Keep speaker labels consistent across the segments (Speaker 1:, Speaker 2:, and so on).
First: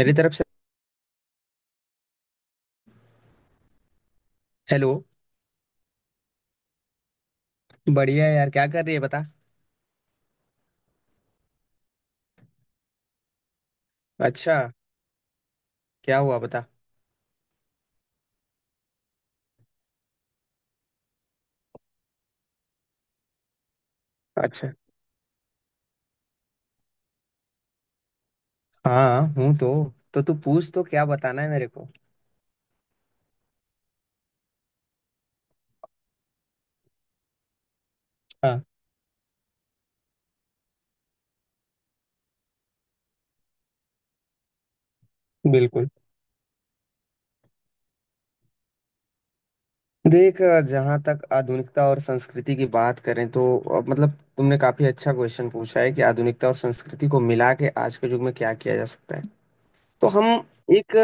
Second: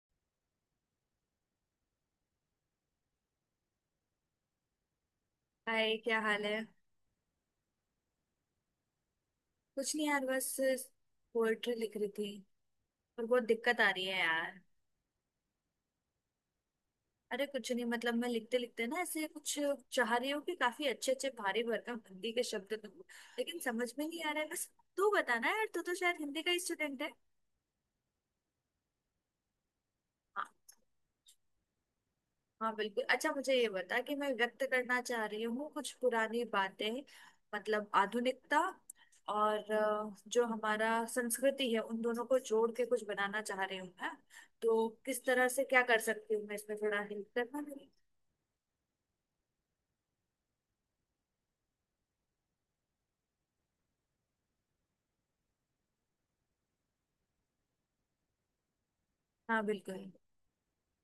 Speaker 1: मेरी तरफ से हेलो।
Speaker 2: हाय, क्या हाल है?
Speaker 1: बढ़िया है यार, क्या कर रही है बता।
Speaker 2: कुछ नहीं यार, बस पोएट्री लिख रही थी। और बहुत दिक्कत आ रही है
Speaker 1: अच्छा,
Speaker 2: यार।
Speaker 1: क्या हुआ बता।
Speaker 2: अरे कुछ नहीं, मतलब मैं लिखते लिखते ना ऐसे कुछ चाह रही हूँ कि काफी अच्छे अच्छे भारी भरकम हिंदी के शब्द दूँ, लेकिन समझ में नहीं आ रहा है बस।
Speaker 1: अच्छा।
Speaker 2: तू बताना यार, तू तो शायद हिंदी का स्टूडेंट है।
Speaker 1: हाँ हूँ तो। तो तू पूछ तो, क्या बताना है मेरे को।
Speaker 2: हाँ बिल्कुल। अच्छा, मुझे ये बता कि मैं व्यक्त करना चाह रही हूँ कुछ पुरानी बातें, मतलब आधुनिकता।
Speaker 1: हाँ
Speaker 2: और जो हमारा संस्कृति है उन दोनों को जोड़ के कुछ बनाना चाह रही हूँ मैं। तो किस तरह से क्या
Speaker 1: बिल्कुल।
Speaker 2: कर सकती हूँ मैं? इसमें थोड़ा हेल्प करना मेरी।
Speaker 1: देख, जहाँ तक आधुनिकता और संस्कृति की बात करें तो मतलब तुमने काफी अच्छा क्वेश्चन पूछा है कि आधुनिकता और संस्कृति को मिला के आज के युग में क्या किया जा सकता है।
Speaker 2: हाँ
Speaker 1: तो
Speaker 2: बिल्कुल।
Speaker 1: हम एक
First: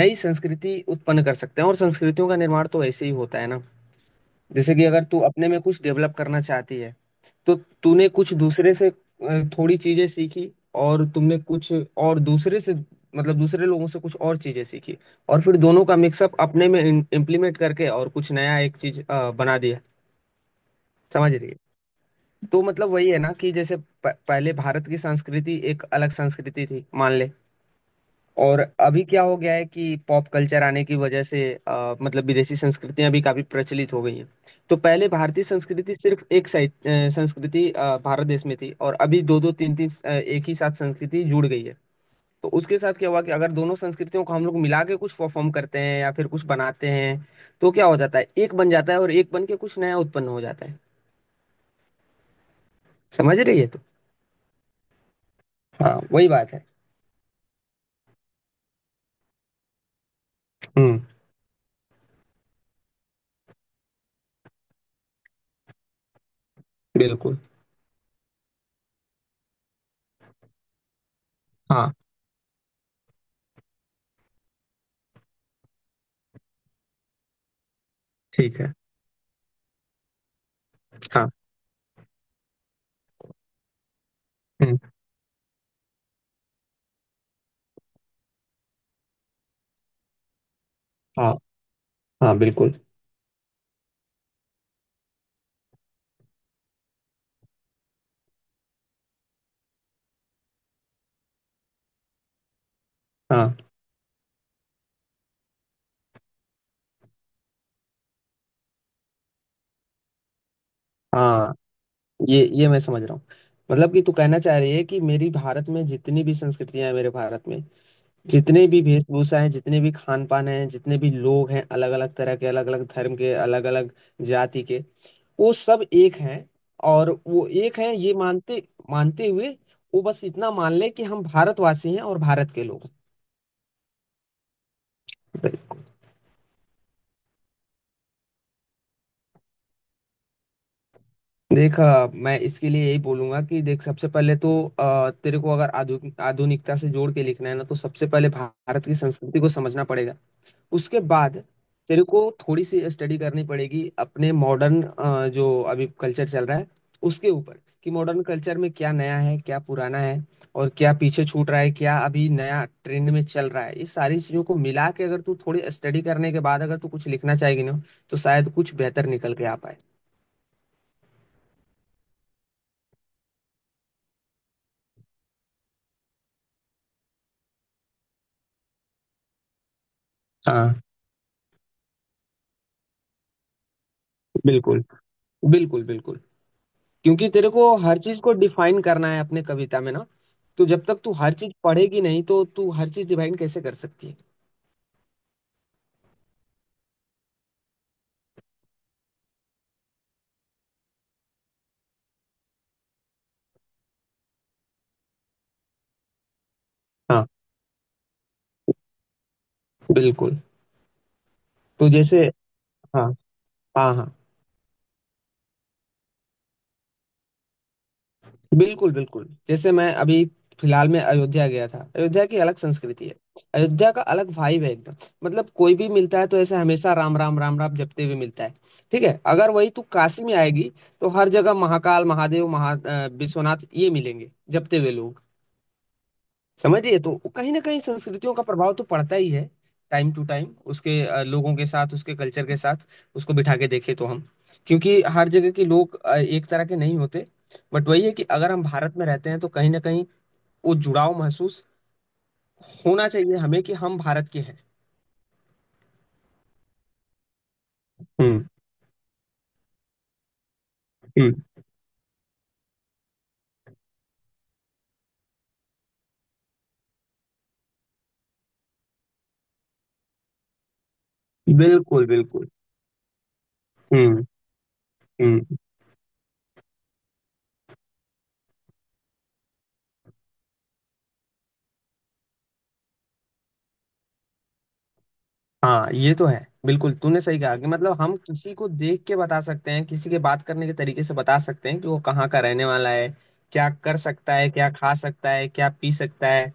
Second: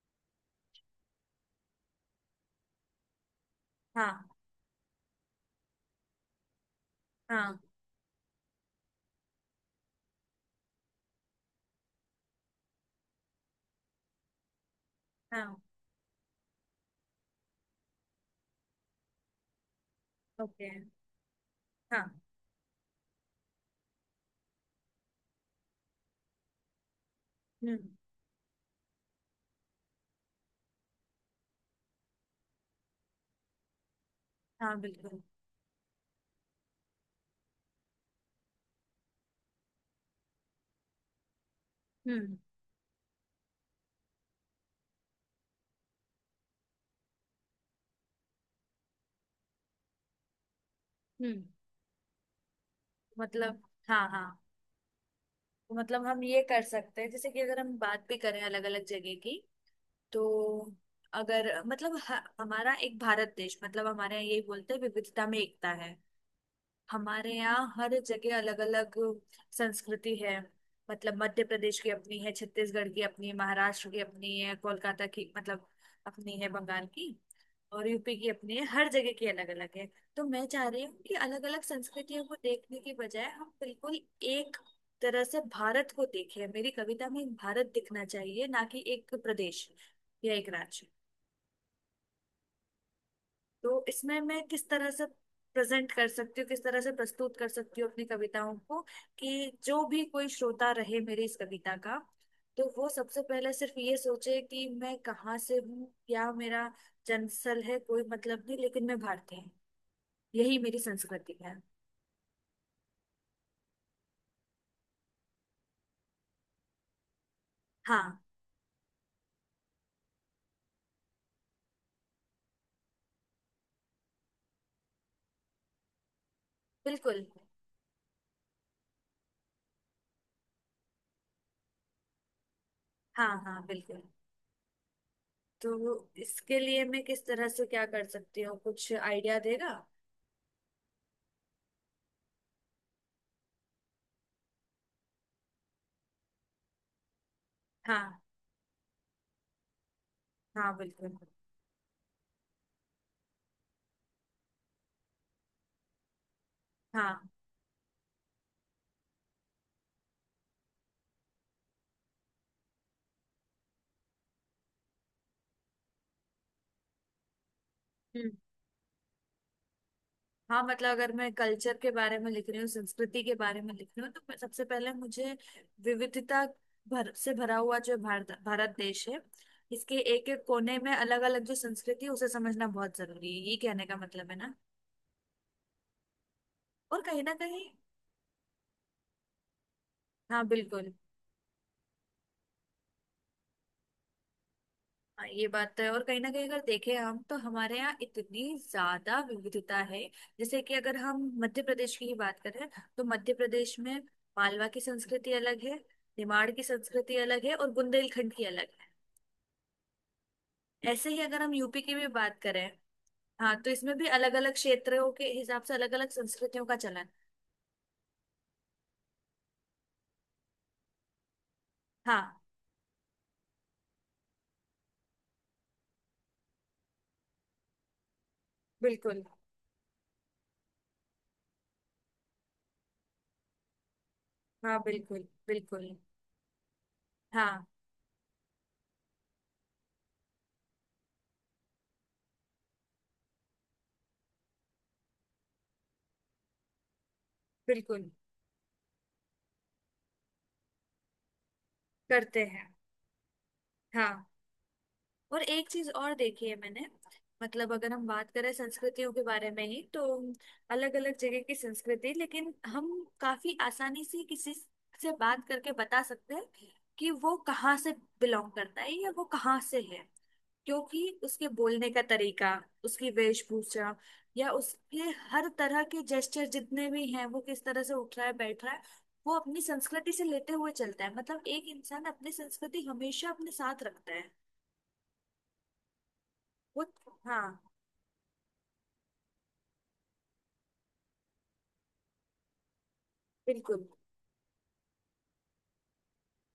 Speaker 1: नई संस्कृति उत्पन्न कर सकते हैं, और संस्कृतियों का निर्माण तो ऐसे ही होता है ना।
Speaker 2: हाँ।
Speaker 1: जैसे कि अगर तू अपने में कुछ डेवलप करना चाहती है, तो
Speaker 2: हाँ।
Speaker 1: तूने कुछ दूसरे से थोड़ी चीजें सीखी, और तुमने कुछ और दूसरे से, मतलब दूसरे लोगों से कुछ और चीजें सीखी, और
Speaker 2: हाँ।
Speaker 1: फिर दोनों का मिक्सअप अपने में इम्प्लीमेंट करके और कुछ नया एक चीज बना दिया।
Speaker 2: ओके।
Speaker 1: समझ रही है।
Speaker 2: हाँ।
Speaker 1: तो मतलब वही है ना कि जैसे पहले भारत की संस्कृति एक अलग संस्कृति थी मान ले।
Speaker 2: हम्म।
Speaker 1: और अभी क्या हो गया है कि पॉप कल्चर आने की वजह से मतलब विदेशी संस्कृतियां भी काफी प्रचलित हो गई हैं।
Speaker 2: हाँ
Speaker 1: तो पहले
Speaker 2: बिल्कुल।
Speaker 1: भारतीय संस्कृति सिर्फ एक साइड संस्कृति भारत देश में थी, और अभी दो दो तीन तीन एक ही साथ संस्कृति जुड़ गई है।
Speaker 2: हम्म।
Speaker 1: तो उसके साथ क्या हुआ कि अगर दोनों संस्कृतियों को हम लोग मिला के कुछ परफॉर्म करते हैं या फिर कुछ बनाते हैं, तो क्या हो जाता है, एक बन जाता है, और एक बन के कुछ नया उत्पन्न हो जाता है।
Speaker 2: हम्म।
Speaker 1: समझ रही
Speaker 2: मतलब
Speaker 1: है तो।
Speaker 2: हाँ हाँ।
Speaker 1: हाँ
Speaker 2: मतलब हम
Speaker 1: वही
Speaker 2: ये
Speaker 1: बात
Speaker 2: कर
Speaker 1: है।
Speaker 2: सकते हैं, जैसे कि अगर हम बात भी करें अलग अलग जगह की तो,
Speaker 1: हम्म।
Speaker 2: अगर मतलब हमारा एक भारत देश, मतलब हमारे यहाँ यही बोलते हैं, विविधता में एकता है। हमारे
Speaker 1: बिल्कुल।
Speaker 2: यहाँ हर जगह अलग अलग संस्कृति है। मतलब मध्य प्रदेश की
Speaker 1: हाँ।
Speaker 2: अपनी है, छत्तीसगढ़ की अपनी है, महाराष्ट्र की अपनी है, कोलकाता की, मतलब अपनी है बंगाल की, और यूपी की अपनी
Speaker 1: ठीक
Speaker 2: है।
Speaker 1: है।
Speaker 2: हर जगह की अलग अलग है। तो मैं चाह रही हूँ कि
Speaker 1: हाँ।
Speaker 2: अलग अलग संस्कृतियों को देखने की बजाय हम बिल्कुल एक
Speaker 1: हम्म।
Speaker 2: तरह से भारत को देखें। मेरी कविता में भारत दिखना चाहिए, ना कि एक प्रदेश या एक राज्य।
Speaker 1: हाँ हाँ बिल्कुल।
Speaker 2: तो इसमें मैं किस तरह से प्रेजेंट कर सकती हूँ, किस तरह से प्रस्तुत कर सकती हूँ अपनी कविताओं को कि जो भी कोई श्रोता रहे मेरी इस कविता का, तो वो सबसे पहले
Speaker 1: हाँ।
Speaker 2: सिर्फ ये सोचे कि मैं कहाँ से हूँ, क्या मेरा जन्मस्थल है, कोई मतलब नहीं, लेकिन मैं भारतीय हूँ। यही मेरी संस्कृति
Speaker 1: हाँ,
Speaker 2: है।
Speaker 1: ये मैं समझ रहा हूँ। मतलब कि तू कहना चाह रही है कि मेरी भारत में जितनी भी संस्कृतियां हैं, मेरे भारत में
Speaker 2: हाँ
Speaker 1: जितने भी वेशभूषा हैं, जितने भी खान पान हैं, जितने भी लोग हैं, अलग अलग तरह के, अलग अलग धर्म के, अलग अलग जाति के, वो सब एक हैं। और
Speaker 2: बिल्कुल।
Speaker 1: वो एक हैं ये मानते मानते हुए वो बस इतना मान ले कि हम भारतवासी हैं और भारत के लोग हैं।
Speaker 2: हाँ। हाँ बिल्कुल।
Speaker 1: बिल्कुल।
Speaker 2: तो इसके लिए मैं किस तरह से क्या कर सकती हूँ? कुछ आइडिया देगा?
Speaker 1: देख मैं इसके लिए यही बोलूंगा कि देख सबसे पहले तो तेरे को अगर आधुनिकता से जोड़ के लिखना है ना, तो सबसे
Speaker 2: हाँ।
Speaker 1: पहले भारत की संस्कृति को समझना पड़ेगा।
Speaker 2: हाँ
Speaker 1: उसके
Speaker 2: बिल्कुल।
Speaker 1: बाद तेरे को थोड़ी सी स्टडी करनी पड़ेगी अपने मॉडर्न, जो अभी कल्चर चल रहा है
Speaker 2: हाँ।
Speaker 1: उसके ऊपर, कि मॉडर्न कल्चर में क्या नया है, क्या पुराना है, और क्या पीछे छूट रहा है, क्या अभी नया ट्रेंड में चल रहा है। ये सारी चीजों को मिला के अगर तू थोड़ी स्टडी करने के बाद अगर तू कुछ लिखना चाहेगी ना, तो शायद कुछ बेहतर निकल के आ पाए।
Speaker 2: हाँ। मतलब अगर मैं कल्चर के बारे में लिख रही हूँ, संस्कृति के बारे में लिख रही हूँ, तो सबसे पहले मुझे विविधता भर से भरा हुआ जो भारत भारत देश है, इसके एक एक
Speaker 1: हाँ।
Speaker 2: कोने में अलग अलग जो संस्कृति है उसे समझना बहुत जरूरी है, ये कहने का मतलब है ना।
Speaker 1: बिल्कुल। बिल्कुल।
Speaker 2: और कहीं
Speaker 1: क्योंकि
Speaker 2: ना
Speaker 1: तेरे को
Speaker 2: कहीं।
Speaker 1: हर चीज को डिफाइन करना है अपने कविता में ना।
Speaker 2: हाँ
Speaker 1: तो जब
Speaker 2: बिल्कुल।
Speaker 1: तक तू हर चीज पढ़ेगी नहीं, तो तू हर चीज डिफाइन कैसे कर सकती है।
Speaker 2: हाँ, ये बात तो है और कहीं ना कहीं अगर देखें हम, तो हमारे यहाँ इतनी ज्यादा विविधता है। जैसे कि अगर हम मध्य प्रदेश की ही बात करें, तो मध्य प्रदेश में मालवा की संस्कृति अलग है, निमाड़ की संस्कृति
Speaker 1: हाँ।
Speaker 2: अलग है और बुंदेलखंड की अलग
Speaker 1: बिल्कुल।
Speaker 2: है। ऐसे ही अगर हम यूपी
Speaker 1: तो
Speaker 2: की भी
Speaker 1: जैसे।
Speaker 2: बात करें।
Speaker 1: हाँ।
Speaker 2: हाँ। तो
Speaker 1: हाँ।
Speaker 2: इसमें भी
Speaker 1: हाँ
Speaker 2: अलग अलग क्षेत्रों के हिसाब से अलग अलग संस्कृतियों का चलन।
Speaker 1: बिल्कुल बिल्कुल जैसे मैं अभी फिलहाल में अयोध्या गया था। अयोध्या की
Speaker 2: हाँ
Speaker 1: अलग संस्कृति है, अयोध्या का अलग वाइब है एकदम। मतलब कोई भी मिलता है तो ऐसे हमेशा राम राम राम राम जपते हुए मिलता है। ठीक है,
Speaker 2: बिल्कुल।
Speaker 1: अगर वही तू काशी में आएगी तो हर जगह महाकाल महादेव महा विश्वनाथ ये मिलेंगे
Speaker 2: हाँ
Speaker 1: जपते हुए लोग।
Speaker 2: बिल्कुल बिल्कुल।
Speaker 1: समझिए, तो कहीं ना
Speaker 2: हाँ
Speaker 1: कहीं संस्कृतियों का प्रभाव तो पड़ता ही है। टाइम टू टाइम उसके लोगों के साथ उसके कल्चर के साथ उसको बिठा के देखें तो हम, क्योंकि हर जगह के लोग एक तरह के नहीं होते। बट वही
Speaker 2: बिल्कुल।
Speaker 1: है कि अगर हम भारत में रहते हैं तो कहीं ना कहीं वो जुड़ाव महसूस
Speaker 2: करते हैं।
Speaker 1: होना चाहिए हमें कि हम
Speaker 2: हाँ,
Speaker 1: भारत के हैं।
Speaker 2: और एक चीज और देखी है मैंने, मतलब अगर हम बात
Speaker 1: हम्म।
Speaker 2: करें संस्कृतियों के बारे में ही तो, अलग अलग
Speaker 1: हम्म।
Speaker 2: जगह की संस्कृति, लेकिन हम काफी आसानी से किसी से बात करके बता सकते हैं कि वो कहाँ से बिलोंग करता है या वो कहाँ से है। क्योंकि उसके बोलने का
Speaker 1: बिल्कुल बिल्कुल
Speaker 2: तरीका, उसकी वेशभूषा,
Speaker 1: हम्म।
Speaker 2: या उसके हर
Speaker 1: हम्म।
Speaker 2: तरह के जेस्चर जितने भी हैं, वो किस तरह से उठ रहा है, बैठ रहा है, वो अपनी संस्कृति से लेते हुए चलता है। मतलब एक इंसान अपनी संस्कृति हमेशा अपने साथ रखता है
Speaker 1: हाँ ये तो है।
Speaker 2: वो।
Speaker 1: बिल्कुल तूने सही
Speaker 2: हाँ
Speaker 1: कहा कि मतलब हम किसी को देख के बता सकते हैं, किसी के बात करने के तरीके से बता सकते हैं कि वो कहाँ का रहने वाला है, क्या
Speaker 2: बिल्कुल।
Speaker 1: कर सकता है, क्या खा सकता है, क्या पी सकता है,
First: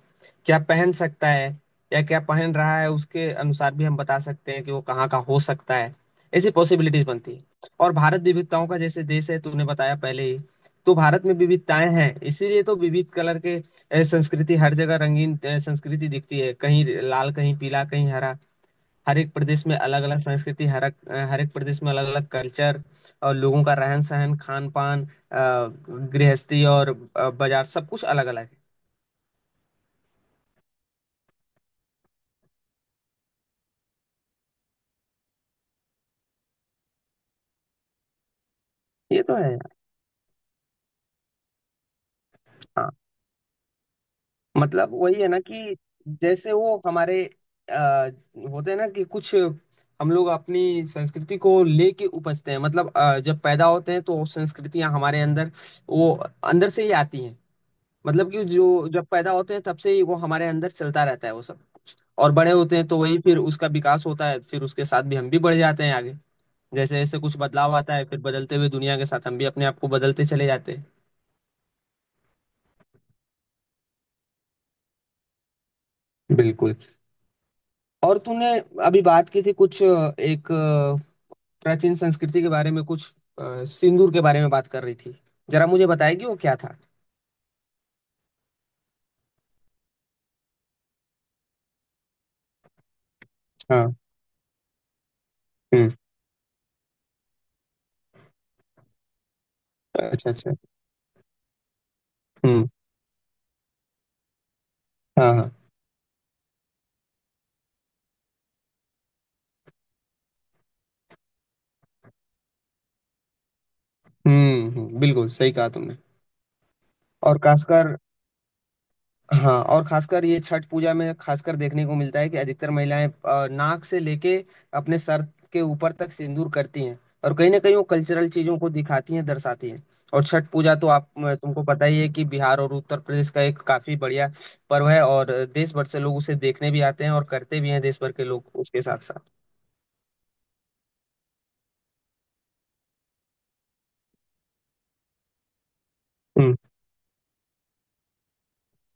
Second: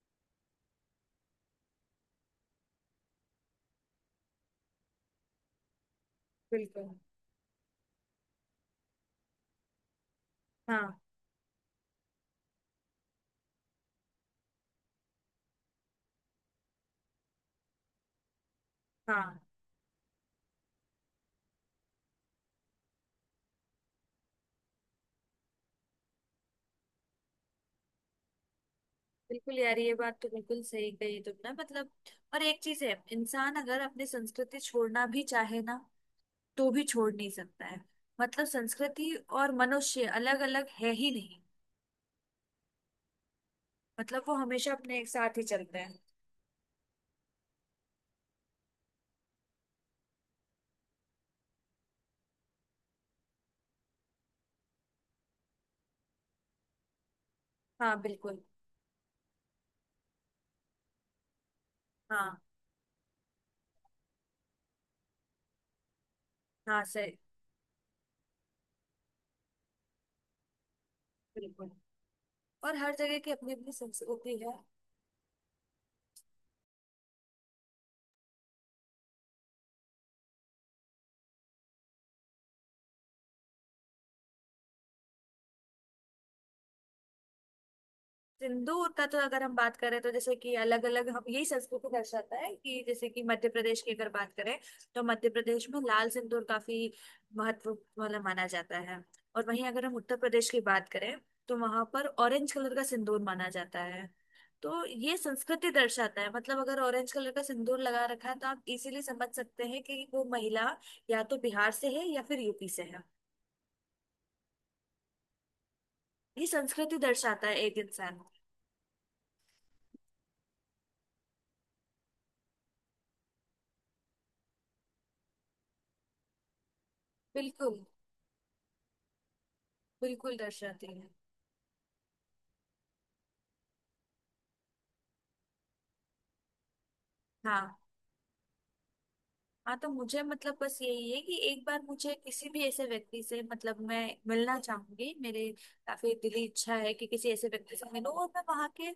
Speaker 1: क्या पहन सकता है, या क्या पहन रहा है उसके अनुसार भी हम बता सकते हैं कि वो कहाँ का हो सकता है। ऐसी
Speaker 2: बिल्कुल।
Speaker 1: पॉसिबिलिटीज बनती है। और भारत विविधताओं का जैसे देश है, तूने बताया पहले ही। तो
Speaker 2: हाँ।
Speaker 1: भारत में विविधताएं हैं, इसीलिए तो विविध कलर के संस्कृति हर जगह रंगीन संस्कृति दिखती है, कहीं लाल कहीं पीला कहीं हरा। हर एक
Speaker 2: हाँ
Speaker 1: प्रदेश में अलग अलग संस्कृति, हर एक प्रदेश में अलग अलग कल्चर और लोगों का रहन सहन, खान पान, गृहस्थी, और बाजार सब कुछ अलग अलग
Speaker 2: बिल्कुल यार, ये बात तो बिल्कुल सही कही तुमने, मतलब। और एक चीज है, इंसान अगर अपनी संस्कृति छोड़ना भी चाहे ना, तो भी छोड़ नहीं सकता है। मतलब संस्कृति
Speaker 1: है। ये तो है
Speaker 2: और
Speaker 1: यार।
Speaker 2: मनुष्य अलग अलग है ही नहीं।
Speaker 1: हाँ
Speaker 2: मतलब वो हमेशा
Speaker 1: मतलब
Speaker 2: अपने एक
Speaker 1: वही है
Speaker 2: साथ
Speaker 1: ना
Speaker 2: ही
Speaker 1: कि
Speaker 2: चलते हैं।
Speaker 1: जैसे वो हमारे आ, होते हैं ना, कि कुछ हम लोग अपनी संस्कृति को लेके उपजते हैं। मतलब जब पैदा होते हैं तो संस्कृतियां हमारे अंदर, वो अंदर से ही आती हैं।
Speaker 2: हाँ
Speaker 1: मतलब
Speaker 2: बिल्कुल।
Speaker 1: कि जो जब पैदा होते हैं, तब से ही वो हमारे अंदर चलता रहता है वो सब। और
Speaker 2: हाँ।
Speaker 1: बड़े होते हैं तो वही फिर उसका विकास होता है, फिर उसके साथ भी हम भी बढ़ जाते हैं आगे।
Speaker 2: हाँ
Speaker 1: जैसे जैसे
Speaker 2: सही।
Speaker 1: कुछ बदलाव आता है, फिर बदलते हुए दुनिया के साथ हम भी अपने आप को बदलते चले जाते
Speaker 2: बिल्कुल, और हर जगह की अपनी अपनी संस्कृति है।
Speaker 1: हैं। बिल्कुल। और तूने अभी बात की थी कुछ एक प्राचीन संस्कृति के बारे में, कुछ सिंदूर के बारे में बात कर रही थी। जरा मुझे बताएगी वो क्या था।
Speaker 2: सिंदूर का तो अगर हम बात करें, तो जैसे कि अलग अलग, हम यही संस्कृति दर्शाता है कि जैसे कि मध्य प्रदेश की
Speaker 1: हाँ।
Speaker 2: अगर बात करें, तो मध्य प्रदेश में
Speaker 1: हम्म।
Speaker 2: लाल सिंदूर काफी महत्व, मतलब माना जाता है। और वहीं अगर हम उत्तर
Speaker 1: अच्छा
Speaker 2: प्रदेश
Speaker 1: अच्छा।
Speaker 2: की बात करें, तो वहां पर ऑरेंज
Speaker 1: हम्म।
Speaker 2: कलर का सिंदूर माना जाता है। तो ये
Speaker 1: हाँ हाँ।
Speaker 2: संस्कृति दर्शाता है, मतलब अगर ऑरेंज कलर का सिंदूर लगा रखा है, तो आप इजीली समझ सकते हैं कि वो महिला या तो बिहार से है या फिर यूपी से है।
Speaker 1: हम्म। बिल्कुल सही कहा तुमने।
Speaker 2: ये संस्कृति
Speaker 1: और
Speaker 2: दर्शाता है एक
Speaker 1: खासकर।
Speaker 2: इंसान।
Speaker 1: हाँ, और खासकर ये छठ पूजा में खासकर देखने को मिलता है कि अधिकतर महिलाएं नाक से लेके अपने सर के ऊपर तक सिंदूर करती हैं, और कहीं ना कहीं
Speaker 2: बिल्कुल।
Speaker 1: वो कल्चरल चीजों को दिखाती हैं दर्शाती हैं। और
Speaker 2: बिल्कुल
Speaker 1: छठ पूजा
Speaker 2: दर्शाती
Speaker 1: तो
Speaker 2: है।
Speaker 1: आप तुमको पता ही है कि बिहार और उत्तर प्रदेश का एक काफी बढ़िया पर्व है, और देश भर से लोग उसे देखने भी आते हैं, और करते भी
Speaker 2: हाँ।
Speaker 1: हैं देश भर के लोग उसके साथ साथ।
Speaker 2: हाँ तो मुझे, मतलब बस यही है कि एक बार मुझे किसी भी ऐसे व्यक्ति से, मतलब मैं मिलना चाहूंगी मेरे, काफी दिली
Speaker 1: हम्म।
Speaker 2: इच्छा है कि किसी ऐसे व्यक्ति से मिलूं और मैं वहाँ के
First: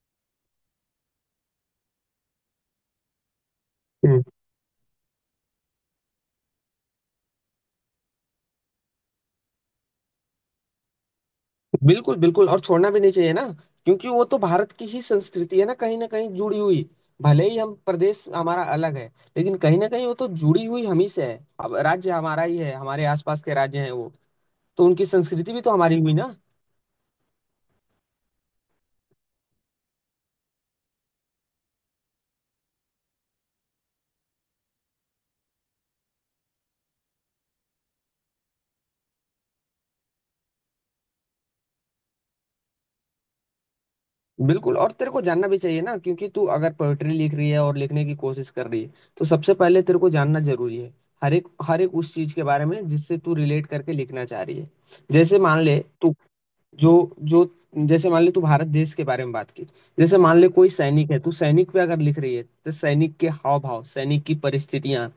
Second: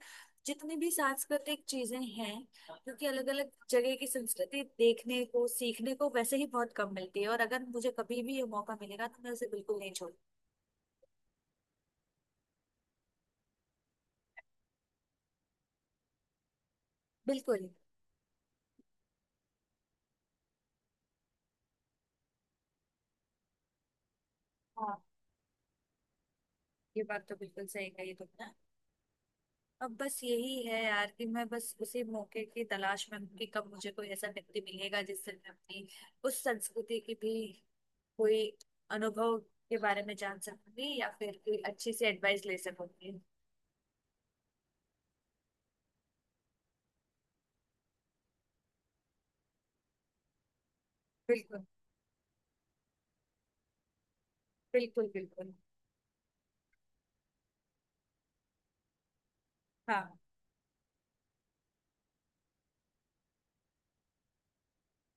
Speaker 2: जितनी भी सांस्कृतिक चीजें हैं, क्योंकि अलग अलग जगह की
Speaker 1: हम्म।
Speaker 2: संस्कृति देखने को सीखने को वैसे ही बहुत कम मिलती है, और अगर मुझे कभी भी ये मौका मिलेगा तो मैं उसे बिल्कुल नहीं छोड़।
Speaker 1: बिल्कुल बिल्कुल और छोड़ना भी नहीं चाहिए ना, क्योंकि वो तो भारत की ही संस्कृति है ना, कहीं ना कहीं जुड़ी हुई। भले ही
Speaker 2: बिल्कुल।
Speaker 1: हम प्रदेश हमारा अलग है, लेकिन कहीं ना कहीं वो तो जुड़ी हुई हम ही से है। अब राज्य हमारा ही है, हमारे आसपास के राज्य हैं वो, तो
Speaker 2: हाँ,
Speaker 1: उनकी संस्कृति भी तो हमारी हुई ना।
Speaker 2: ये बात तो बिल्कुल सही कही तुमने। अब बस यही है यार कि मैं बस उसी मौके की तलाश में हूँ कि कब मुझे कोई ऐसा व्यक्ति मिलेगा जिससे मैं अपनी उस संस्कृति की भी कोई अनुभव के बारे में जान सकूंगी या फिर कोई अच्छी सी एडवाइस ले सकूंगी।
Speaker 1: बिल्कुल, और तेरे को जानना भी चाहिए ना, क्योंकि तू अगर पोएट्री लिख रही है और लिखने की कोशिश कर रही है, तो सबसे पहले तेरे को जानना जरूरी है
Speaker 2: बिल्कुल।
Speaker 1: हर एक उस चीज के बारे में जिससे तू रिलेट करके लिखना चाह रही है।
Speaker 2: बिल्कुल
Speaker 1: जैसे
Speaker 2: बिल्कुल।
Speaker 1: मान ले तू, जो जो, जैसे मान ले तू भारत देश के बारे में बात की,
Speaker 2: हाँ।
Speaker 1: जैसे मान ले कोई सैनिक है, तू सैनिक पे अगर लिख रही है तो सैनिक के हाव भाव, सैनिक की परिस्थितियां,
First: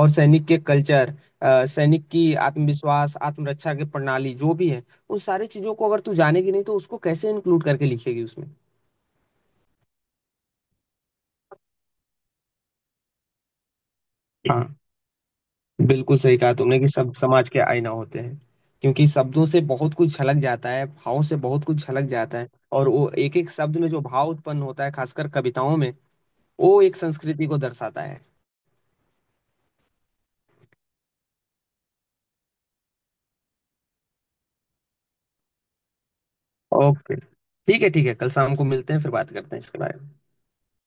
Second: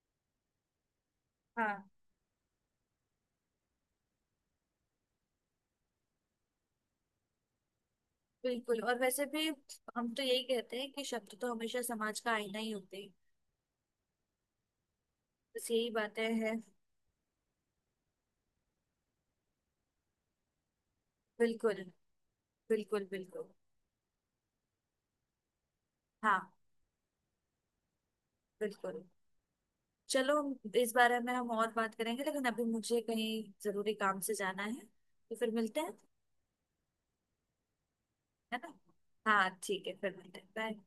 Speaker 1: और सैनिक के कल्चर,
Speaker 2: हाँ
Speaker 1: सैनिक की आत्मविश्वास आत्मरक्षा की प्रणाली जो भी है, उन सारी चीजों को अगर तू जानेगी नहीं तो उसको कैसे इंक्लूड करके लिखेगी उसमें।
Speaker 2: बिल्कुल। और वैसे भी हम तो यही कहते हैं कि शब्द तो हमेशा समाज का आईना ही होते हैं।
Speaker 1: हाँ,
Speaker 2: बस यही
Speaker 1: बिल्कुल
Speaker 2: बातें
Speaker 1: सही
Speaker 2: हैं।
Speaker 1: कहा तुमने कि सब समाज के आईना होते हैं, क्योंकि शब्दों से बहुत कुछ झलक जाता है, भावों से बहुत
Speaker 2: बिल्कुल।
Speaker 1: कुछ झलक जाता है। और
Speaker 2: बिल्कुल
Speaker 1: वो एक
Speaker 2: बिल्कुल।
Speaker 1: एक शब्द में जो भाव उत्पन्न होता है, खासकर कविताओं में,
Speaker 2: हाँ
Speaker 1: वो एक संस्कृति को दर्शाता है।
Speaker 2: बिल्कुल। चलो, इस बारे में हम और बात करेंगे, लेकिन अभी मुझे कहीं जरूरी काम से जाना है। तो फिर मिलते हैं,
Speaker 1: ओके, ठीक है ठीक है, कल शाम
Speaker 2: है
Speaker 1: को
Speaker 2: ना?
Speaker 1: मिलते हैं, फिर बात करते
Speaker 2: हाँ
Speaker 1: हैं इसके
Speaker 2: ठीक है,
Speaker 1: बारे
Speaker 2: फिर
Speaker 1: में।
Speaker 2: मिलते हैं। बाय।